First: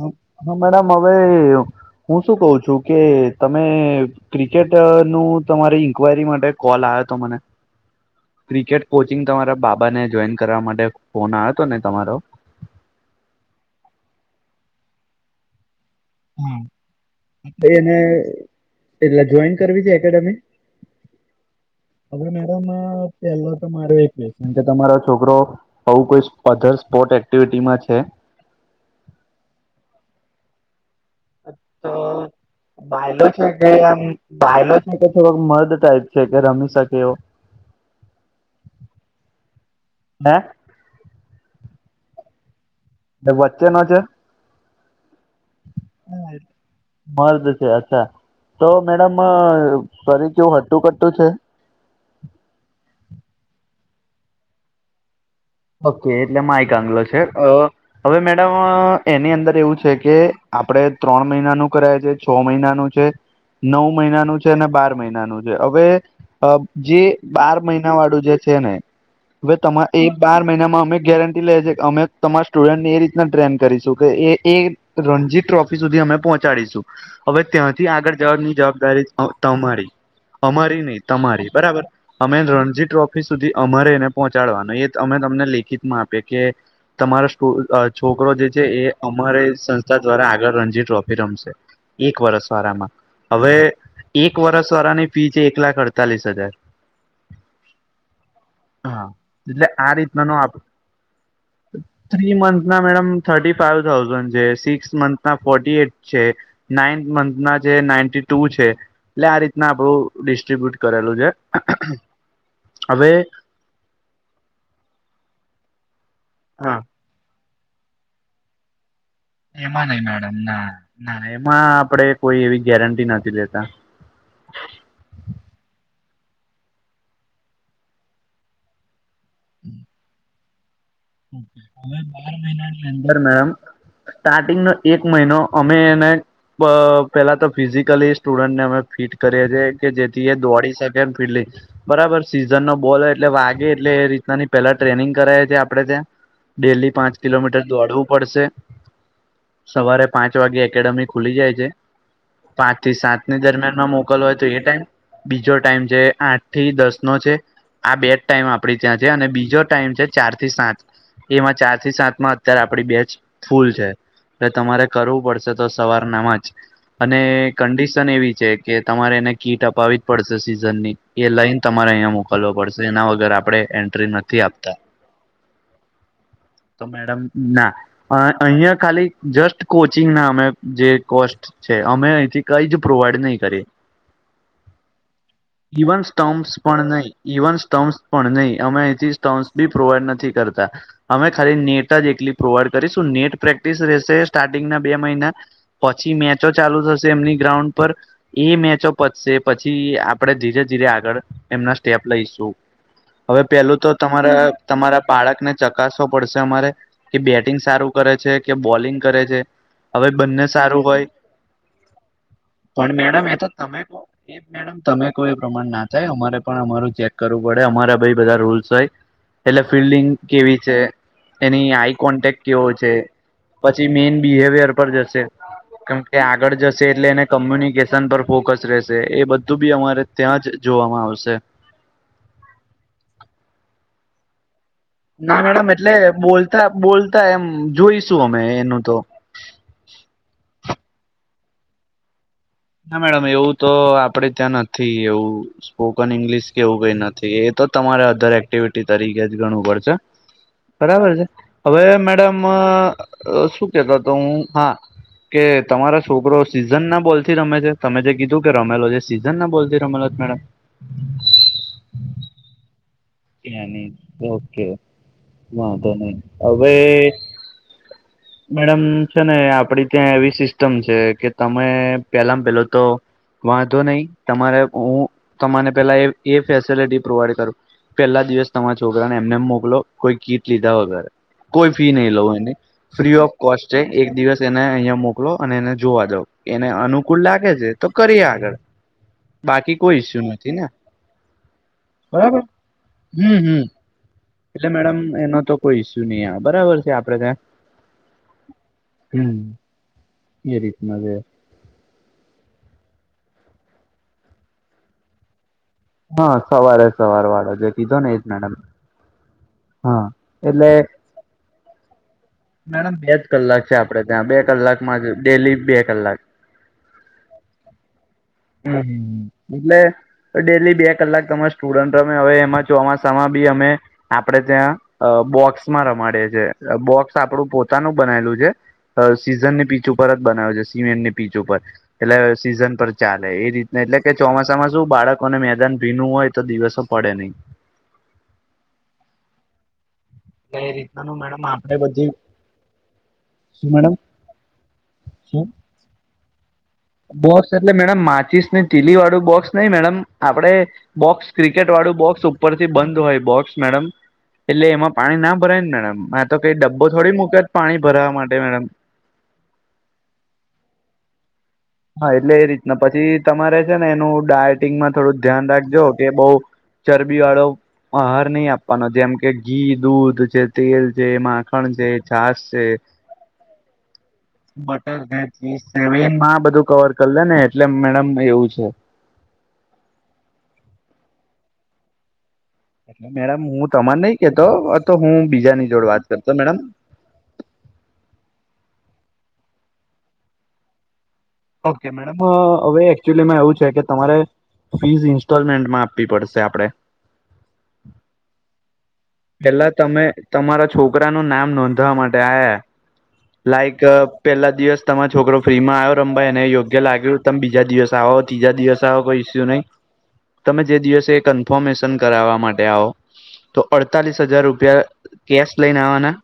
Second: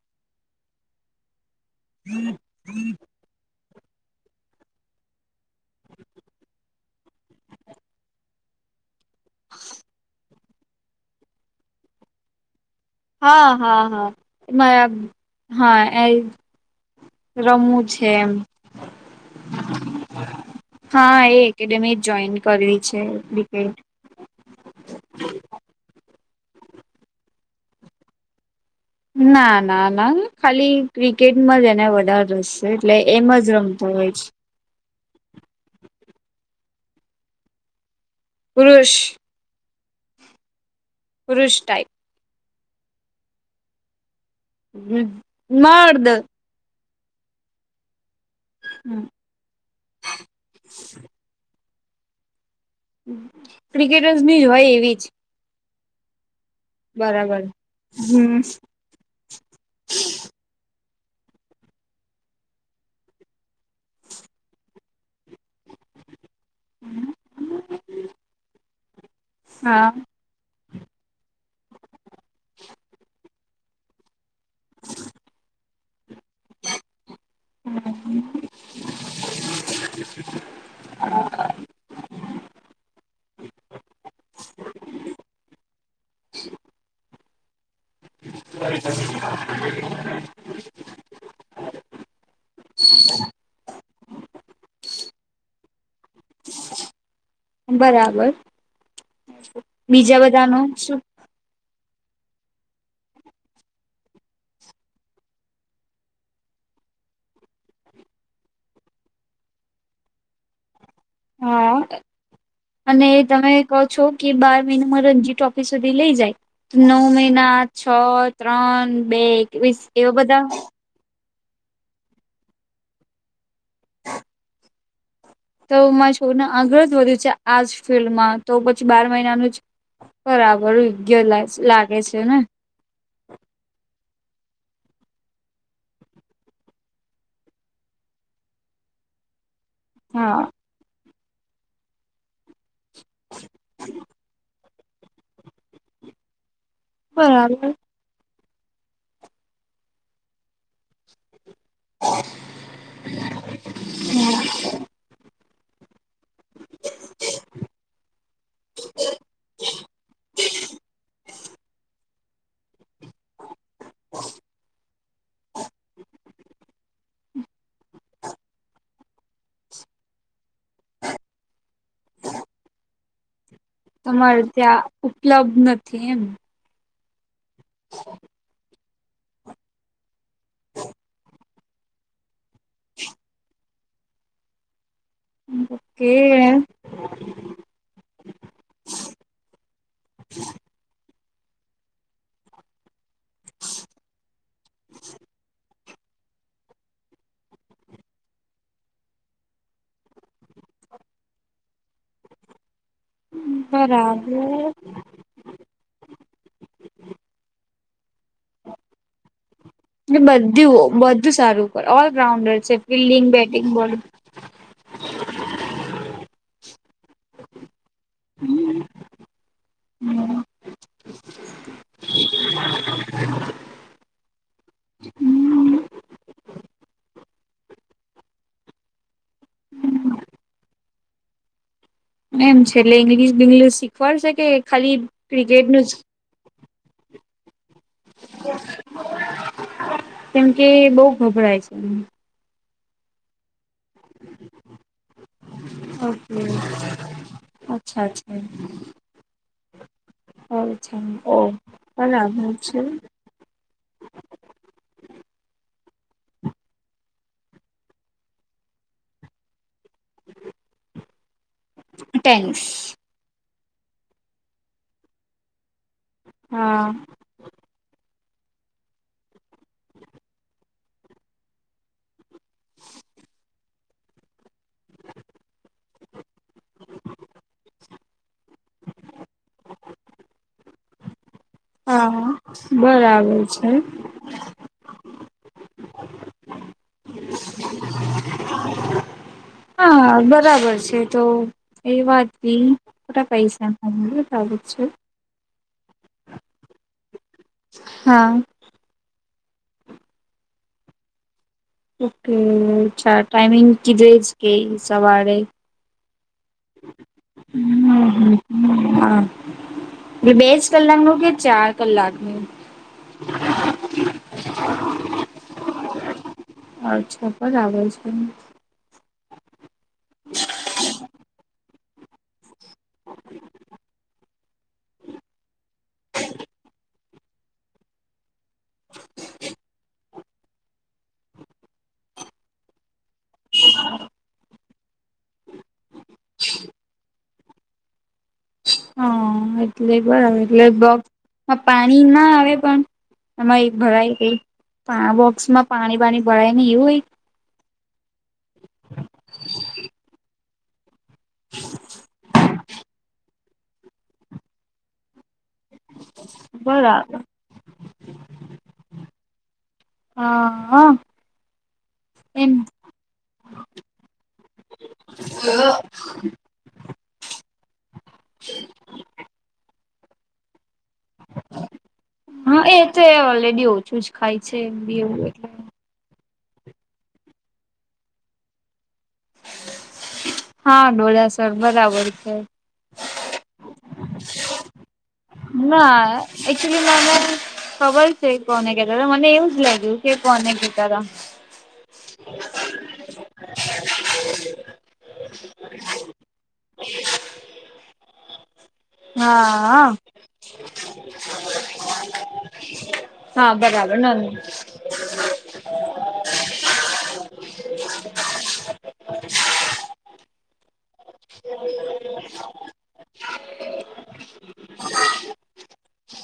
હા મેડમ હવે હું શું કઉ છું કે તમે ક્રિકેટ નું તમારી ઇન્ક્વાયરી માટે કોલ આવ્યો હતો મને ક્રિકેટ કોચિંગ તમારા બાબાને કરવા માટે ફોન આયો હતો ને તમારો હા હા હા બરાબર હા એ પહીં રમવું એને છે એમ એટલે જોયીન કરવી તી એકેડેમી હા એ એકેડેમી હવે જોઈન મેડમ કરવી છે પેલા તો ક્રિકેટ મારે એક કમકે તમારો છોકરો આવું કોઈ અધર સ્પોર્ટ એક્ટિવિટીમાં છે ના ના ના ખાલી ક્રિકેટમાં જ એને વધારે રસ છે એટલે એમ બાયલો જ છે કે રમતો હોય છે [unintelligible] રમી શકે એવો પુરુષ હે પુરુષ ટાઈપ વચ્ચે નો છે હ મદૅ મર્દ છે અચ્છા તો મેડમ શરીર કેવુ હટુ કટુ છે. ક્રિકેટર્સ ની જ હોય એવી જ ઓકે એટલે માય કાગલો છે બરાબર હવે હમ મેડમ એની અંદર એવું છે કે આપણે ત્રણ મહિનાનું કરાય છે છ મહિનાનું છે. નવ મહિનાનું છે અને બાર મહિનાનું છે હવે જે બાર મહિના વાળું જે છે ને હવે તમાર હા એ બાર મહિનામાં અમે ગેર લે છે તમારા સ્ટુડન્ટને એ ટ્રેન કરીશું કે એ એ રણજી ટ્રોફી સુધી અમે પહોંચાડીશું. હવે ત્યાંથી આગળ જવાની જવાબદારી તમારી. અમારી નહી તમારી બરાબર. અમે રણજી ટ્રોફી સુધી અમારે એને પહોંચાડવાનું એ અમે તમને લેખિત માં આપએ કે તમારા સ્તો છોકરો જે છે એ અમારે સંસ્થા દ્વારા આગળ રણજી ટ્રોફી રમશે. એક વરસ વારામાં. હવે એક વરષ વાળાની ફી છે એક લાખ અડતાલીસ હજાર. બરાબર. હા એટલે આ બીજા રીતના ન નો બધા આપ. [unintelligible] થ્રી મંથ ના મેડમ થર્ટી ફાઈવ થાઉઝન્ડ છે, સિક્સ મંથ ના ફોર્ટી એટ છે. નાઇન્ મંથ ના જે નાઇન્ટી ટુ એટલે આ રીતના આપણું ડિસ્ટ્રીબ્યુટ કરેલું છે. હા એલે અવે કો છો કે બાર મહિનામાં રણજી ટ્રોફી સુધી લઈ જાય, નવ મહિના છ, ત્રણ, બે, એકવીસ એવા બધા ના એમાં આપડે કોઈ એવી ગેરંટી નથી લેતા. તો મારા છોકને આગળ જ વધ્યું છે આજ ફિલ્ડમાં તો પછી બાર મહિનાનું જ બરાબર યોગયો લાગે છે ને. મેમ સ્ટાર્ટિંગ નો એક મહિનો અમે એને પેલા તો ફિઝિકલી સ્ટુડન્ટને અમે ફિટ કરે છે કે જેથી એ હા દોડી શકે ફી બરાબર સીઝન નો બોલ એટલે વાગે એટલે એ રીતનાની પેલા ટ્રેનિંગ કરાવી આપડે ત્યાં ડેલી પાંચ કિલોમીટર બરાબર દોડવું પડશે, સવારે પાંચ વાગે એકેડેમી ખુલી જાય જે પાંચ થી સાત ની દરમિયાનમાં મોકલ વો હોય તો એ ટાઈમ બીજો ટાઈમ છે આઠ. થી દસ નો છે. આ બે જ ટાઈમ આપે ત્યાં છે અને બીજો ટાઈમ છે ચાર થી સાત એમાં ચાર થી સાત માં અત્યારે આપડી બે જ ફૂલ છે. ને તમારે કરવું પડશે તો સવારનામાં જ. અને કંડિશન એવી છે કે તમારે એને કીટ અપાવી જ પડશે સિઝન ની એ લઈન તમારે અહિયા મોકલવા પડશે એના વગર આપડે તમારે ત્યાં ઉપલબ્ધ નથી એમ. તો મેડમ ના અ અહિયાં ખાલી જસ્ટ કોચિંગ ના અમે જે કોસ્ટ છે અમે અહીથી કઈ જ પ્રોવાઈડ નહી કરીએ. ઇવન કે સ્ટમ્પ્સ પણ નહી, ઇવન સ્ટમ્સ પણ નહીં અમે અહીં થી સ્ટમસ બી પ્રોવાઈડ નથી થી કરતા અમે ખાલી નેટ જ એકલી પ્રોવાઈડ કરીશું નેટ પ્રેક્ટિસ રહેશે સ્ટાર્ટિંગ ના બે મહિના પછી મેચો ચાલુ થશે એમની ગ્રાઉન્ડ પર એ મેચો પતશે પછી આપણે ધીરે ધીરે આગળ એમના સ્ટેપ લઈશું. હવે પેલું તો બરાબર તમારા તમારા બાળકને ચકાસવો પડશે અમારે કે બેટિંગ સારું કરે છે કે બોલિંગ કરે છે. હવે એટ બંને સારું બધું હોય બધું સારું કરે ઓલ રાઉન્ડર છે પણ મેડમ ફિલ્ડિંગ, બેટિંગ, બોલિંગ. એ મેડમ તમે કોઈ પ્રમાણ ના થાય અમારે પણ અમારુ ચેક કરવું પડે અમારા ભઈ બધા રૂલ્સ હોય. એટલે ફિલ્ડિંગ કેવી છે, એની આઈ કોન્ટેક્ટ કેવો છે પછી મેઈન બિહેવિયર પર જશે. કેમકે આગળ જશે એટલે એને કોમ્યુનિકેશન પર ફોકસ રહેશે એ બધ તો બી અમારે ત્યાં જ જોવામાં આવશે એમ છે એટલે ઇંગ્લિશ બિંગ્લિશ શીખવાડશે કે ખાલી ના ક્રિકેટ મેડમ નું એટલે જ બોલતા બોલતા એમ જોઈશું અમે એનું તો કેમ કે એ બવ ગભરાય છે ના મેડમ એવું તો આપડે ત્યાં નથી એવું સ્પોકન ઓકે ઈંગ્લિશ કેવું કઈ નથી એ તો તમારે અચ્છા અધર અચ્છા એક્ટિવિટી તરીકે જ ગણવું પડશે એવું બરાબર છે ઓ હવે મેડમ બરાબર અ છે. શું કેતો હતો હું હા કે તમારા છોકરો સીઝન ના બોલ રમે છે તમે જે કીધું કે રમેલો જે સીઝનને બોલતી રમેલો મેડમ ટેનિસ ઓકે વાંધો નહી હવે હા મેડમ છે ને આપડી ત્યાં એવી સિસ્ટમ છે કે તમે પેલામાં પેલો તો વાંધો નહી તમારે હું તમારે પેલા એ ફેસલિટી પ્રોવાઈડ કરું પેલા દિવસ તમારા છોકરાને એમ નેમ મોકલો કોઈ કીટ લીધા વગર કોઈ ફી નહી હા. લવ એની ફ્રી ઓફ કોસ્ટ છે એક દિવસ એને અહીંયા મોકલો અને એને જોવા દીઓ એને અનુકૂળ લાગે છે તો કરી આલ હા બરાબર છે તો એ વાત બરાબર બી ખોટા પૈસા હમ લ એટલે મેડમ એનો તો કોઈ ઇસ્યુ નહિ આવે બરાબર છે આપડે ત્યાં હા હમ એ રીતના છે ઓકે ચાર ટાઈમિંગ કીધો એ જ કે સવારે હા સવારે સવાર વાળો જે કીધો ને એ જ મેડમ હા હા એ બે જ એટલે કલાક નું કે ચાર કલાક નું મેડમ બે જ કલાક છે આપડે ત્યાં બે કલાકમાં જ ડેલી બે કલાક અચ્છા, બરાબર છે. એટલે ડેલી બે કલાક તમારા સ્ટુડન્ટ રમે હવે એમાં ચોમાસામાં ભી અમે આપડે ત્યાં બોક્સમાં રમાડીએ છીએ, બોક્સ આપણું પોતે પોતાનું બનાયેલું છે. સીઝનની પીચ ઉપર જ બનાવે છે, સિમેન્ટની પીચ ઉપર એટલે સીઝન પર ચાલે એ રીતના એટલે કે ચોમાસામાં શું બાળકોને મેદાન ભીનું હોય તો દિવસો પડે નહી. હા એટલે બરાબર એટલે બોક્સમાં પાણી ના આવે પણ, એમાં શું એક મેડમ ભરાય પા એ પણ આ શું બોક્સમાં પાણી બાણી ભરાય નઇ એવું હોય, બોક્સ એટલે મેડમ માચીસને તીલી વાળું બોક્સ નહી, મેડમ આપડે બોક્સ ક્રિકેટ વાળું બોક્સ ઉપરથી બંધ હોય બોક્સ મેડમ એટલે એમાં પાણી ના ભરાય ને મેડમ આ તો કઈ હોય ડબ્બો થોડી બરાબર મૂકો છે પાણી ભરાવા માટે મેડમ હા હ હા એટલે એ રીતના પછી તમારે છે ને એનું ડાયટિંગમાં થોડું ધ્યાન રાખજો કે બહુ ચરબી વાળો, આહાર નહી આપવાનો જેમ કે ઘી, દૂધ છે, તેલ છે, માખણ છે, છાસ હા છે, એ તો એ ઓલરેડી ઓછું જ ખાય છે એમ બી બટર એવું એન્ડ એટલે ચિઝ, હેવીમાં બધું કવર કરી લે ને એટલે મેડમ એવું છે. હા ડોડાસર બરાબર છે. મેડમ હું તમાન નહી કહેતો આ તો હું, બીજાની જોડ વાત ના કરતો મેડમ એકચ્યુલી મને, ખબર છે કોને ખેંચાતા, મને એવું જ કે કોને કેતાતા, ઓકે મેડમ હવે એકચ્યુલી માં એવું છે કે તમારે ફીસ ઇન્સ્ટોલમેન્ટમાં આપવી પડશે આપણે, હા પેલા તમે હા તમારા છોકરાનું નામ નોંધવા માટે આયા, હા લાઈક બરાબર ન પેલા દિવસ તમારો છોકરો ફ્રીમાં આવ્યો રમવાા એને યોગ્ય લાગ્યું, તમે બીજા દિવસ આવો, તિજા દિવસ આવો કોઈ ઈસ્યુ નહીં. તમે જે દિવસે એ કન્ફર્મેશન કરાવવા માટે આવો. તો અડતાલીસ હજાર રૂપિયા કેશ લઈને આવવાના,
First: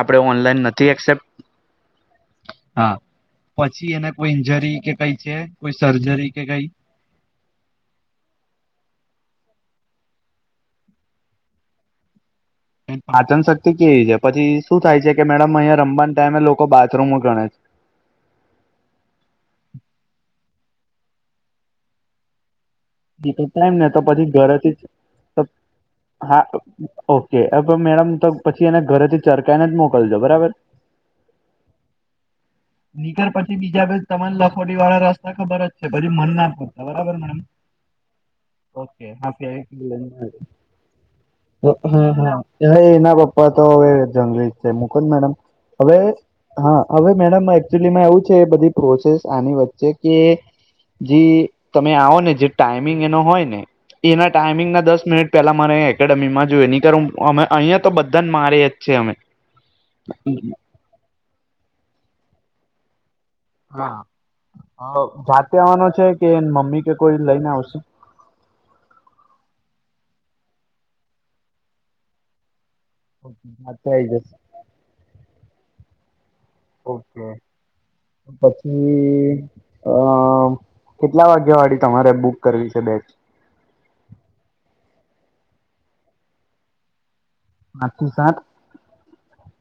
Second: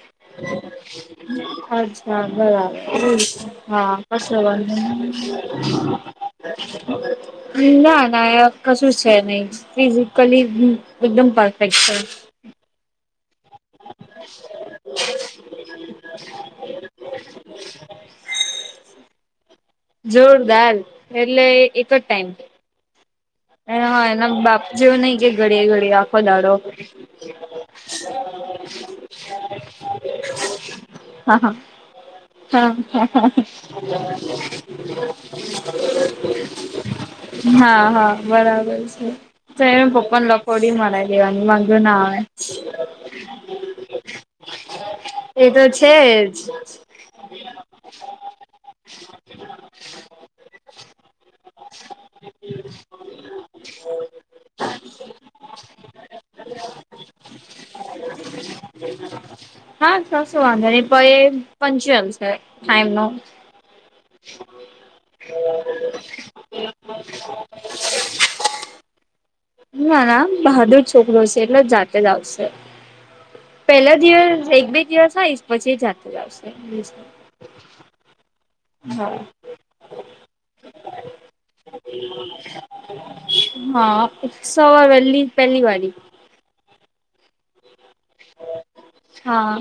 આપણે ઓનલાઈન નથી એક્સેપ્ટ, અચ્છા બરાબર હા કસે વાન્ધો નઈ, ના ના એવુકશું જ છે નહી, ફિઝિકલી એકદમ પરફેક્ટ છે, પાચન શક્તિ કેવી છે પછી શું થાય છે કે મેડમ અહિયાં રમવાને ટાઈમે લોકો બાથરૂમમાં ગણે છે, જોરદાર એટલે એક જ ટાઈમ, ટાઈમ ને તો હા પછી એના બાપ ઘરેથી જેવું નહી કે જ ઘડીએ ઘડીએ આખો દાડો હા ઓકે મેડમ તો પછી એને ઘરેથી ટરકાઈને જ મોકલજો બરાબર હા હા હા હા અ [unintelligible] હા હા બરાબર ઓકે છે, તો પપ્પાને લખોડી મરાવી દેવાની માંગુ ના હા આવે હા હવે એના પપ્પા તો હવે જંગલી છે મૂકો મેડમ એ તો છે હવે જ હા હવે મેડમ એકચુલીમાં એવું છે બધી, પ્રોસેસ આની વચ્ચે કે જે તમે આવો ને જે ટાઈમિંગ એનો હોય ને, અને એના ટાઈમિંગના દસ મિનિટ પહેલા મારે એકેડેમીમાં જોઈ નની કર અહીંયા તો બધાને મારે હા કશો વાંધો નહી [inaudible] ઘરે પર એ પંચમ સર ટાઈમ નો હા જાતે આવવાનો છે કે મમ્મી કે કોઈ લઈને આવશે. [inaudible] ના ના બહાદુર છોકરો છે એટલે જાતે જ આવશે. ઓકે, જાતે પેલા આઈ જશે. દિવસ એક બે દિવસ આવશ પછી જાતે જ આવશે ઓકે પછી કેટલા વાગ્યા વાળી તમારે બુક કરવી છે બેચ હા સવારે વહેલી પહેલી વાળી પાંચથી સાત હા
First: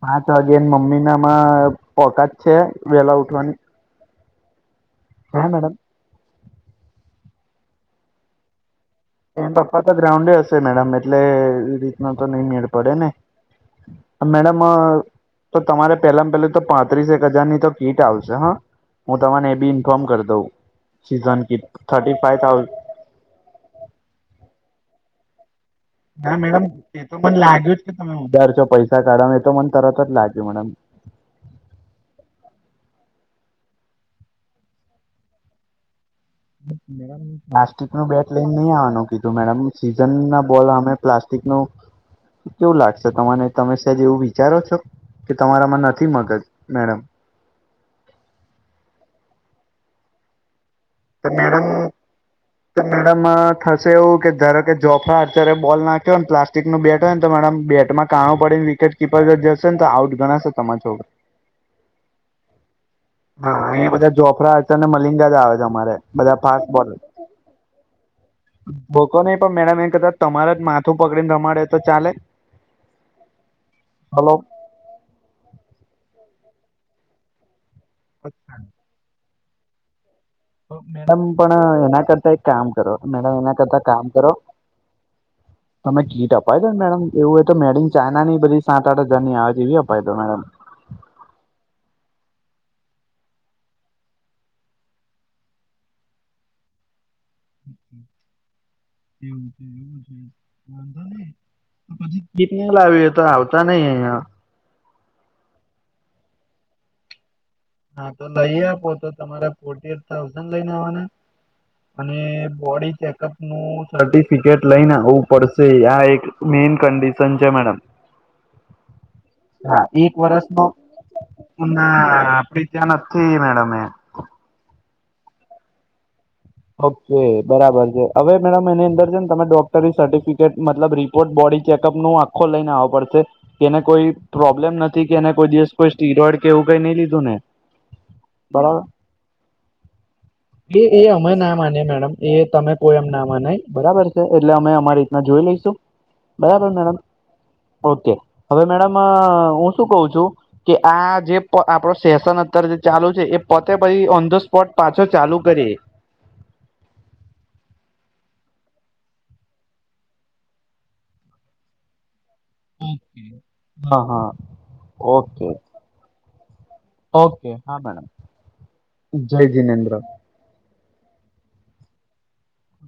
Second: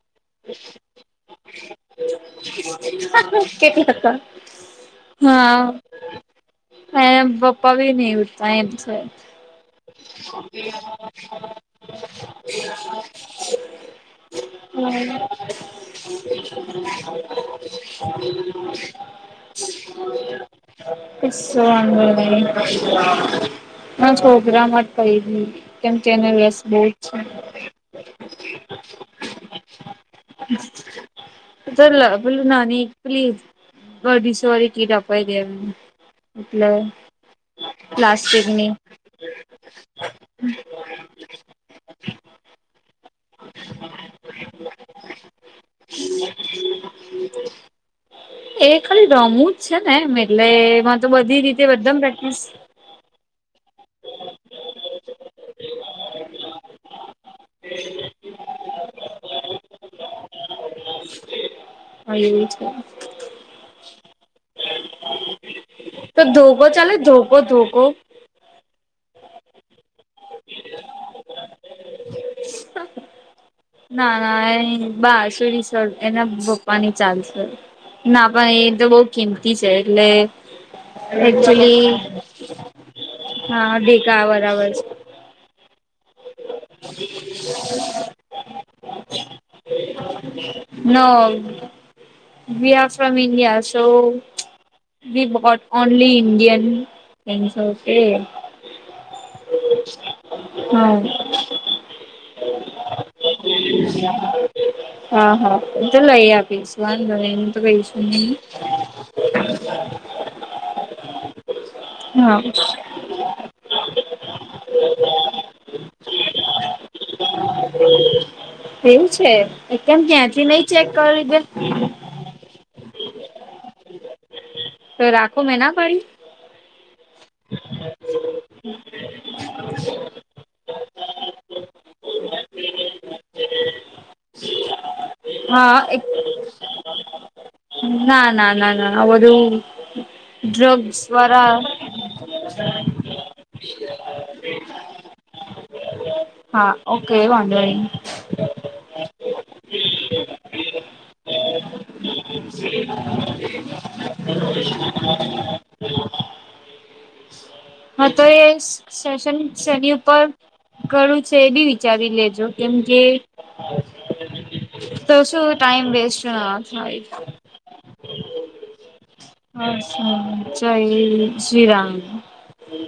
પાંચ વાગે એની મમ્મી નામાં ઓકાત છે વહેલા ઉઠવાની [unintelligible] [inaudible] હા મેડમ એના પપ્પા બી નહી ઉઠતા એમ છે. એ પપ્પા તો ગ્રાઉન્ડે હશે મેડમ એટલે એ રીતનો તો નઈ મેળ પડે ને મેડમ તો તમારે પેલા પેલું તો પાંત્રીસ એક હજારની તો કીટ આવશે હા હું તમને એ બી ઇન્ફોર્મ કરી દઉં. Season kit thirty five thousand ના છોકરામાં જ પ ગ કેમ કે એને ના રસ મેડમ બહુ જ એ છે તો [unintelligible] મને લાગ્યું જ તમે ઉધાર છો પૈસા કાઢવા એ તો મને તરત જ લાગયુ મને એમ તો અ પેલું નાની પેલી બઢી સોરી કીટ અપાઈ દેવાની પ્લાસ્ટિક નું બેટ લઈને પ્લાસ્ટિકની નહી આવાનું કીધું મેડમ સીઝન ના બોલ અમે પ્લાસ્ટિક નુ કેવું લાગશે તને તમે સેજ એવું વિચારો છો? કે તમારામાં નથી મગજ મેડમ એ ખાલી રમુંજ છે ને એમ એટલે એમાં તો બધી રીતે બધામાં પ્રેક્ટિસ કે મેડમ અ થશે એવું કે ધારોકે જોફડા અત્યારે બોલ નાખ્યો ને પ્લાસ્ટિક નું બેટ હોય ને તો મેડમ બેટમાં કાણું પડી ને વિકેટ કીપર જશે ને તો આઉટ ગણાશે તમારો છોકરો હા એવું છે. હા એ બધા જોફ્રા અને મલિંગાજ આવે છે અરે તો બધા ધોકો ફાસ્ટ બોલર ચાલે ધોકો ધોકો બોકો નહી પણ મેડમ એક કદાચ તમારે જ માથું પકડીને રમાડે તો ચાલે હલો એની બાંસુરી. એના પપ્પા ની ચાલશે ના ભાઈ એ તો બહુ કિંમતી છે એટલે એક્ચયુલી અત્યારે કામ કરો મેડમ એના હા કરતા બીકા બરાબર છે. અમને કીટ અપાવી દયોને મેડમ એવું હો તો મેડમ ચાઇના ની બધી સાત આઠ હજારની આવે જે એવી અપાવી દો madam no we are from India so. We what only Indian in સોટ A hmm. પછી કીટ લાવીયો હા હા તો લઈ આપીશું વાંધો નઈ કશ [inaudible] પોચસો તમારા ફોટી એઇટ થાઉઝંડ લઈને આવાના અને હા બોડી ચેકઅપ નું સર્ટિફિકેટ લઈને આવવું પડશે આ એક મેઇન કન્ડિશન છે મેડમ એવું છે હા કેમ એક ત્યાંથી વર્ષનો નહી ચેક કરી દે હું નાં, બીજા નથી મેડમ એ, સર આખો મા ના પાડી ઓકે બરાબર છે, હવે મેડમ એની અંદર છે, ને તમે ડોક્ટરી સર્ટિફિકેટ. મતલબ રિપોર્ટ બોડીનો ચેકપ નુ આખો લઈને આવો પડશે કેને કોઈ પ્રોબ્લેમ નથી કે એને કોઈ દિવસ હા કોઈ સ્ટીરોડ કેવું કંઈ નઈ લીધુંને, ના ના ના ના આ બધું એ ડ્રગ્સ, એ અમે વાળા ના માની મેડમ એ તમે કોઈ એમ ના માનાય બરાબર છે, એટલે અમે અમારી રીતના જોઈ લઈશું. બરાબર હા મેડમ ઓકે વાંધો નહી ઓકે હવે મેડમ અ હું શુ કહ્યું છું. કે આજે આપડે સેશન અત્યારે જે ચાલુ છે, એ પતે પછી દ સ્પોટ પાછો ચાલુ કરીએ. હા તોએ સેશન શરી ઉપર ઘરું છે, એભી વિચારી લેજો, કેમ કે, હા હા તો શું ઓકે ટાઈમ વેસ્ટના થાઈ ઓકે હા મેડમ જય હા જિનેન્દ્ર જય એ શ્રીરામ,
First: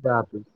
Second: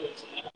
ચા પીવુ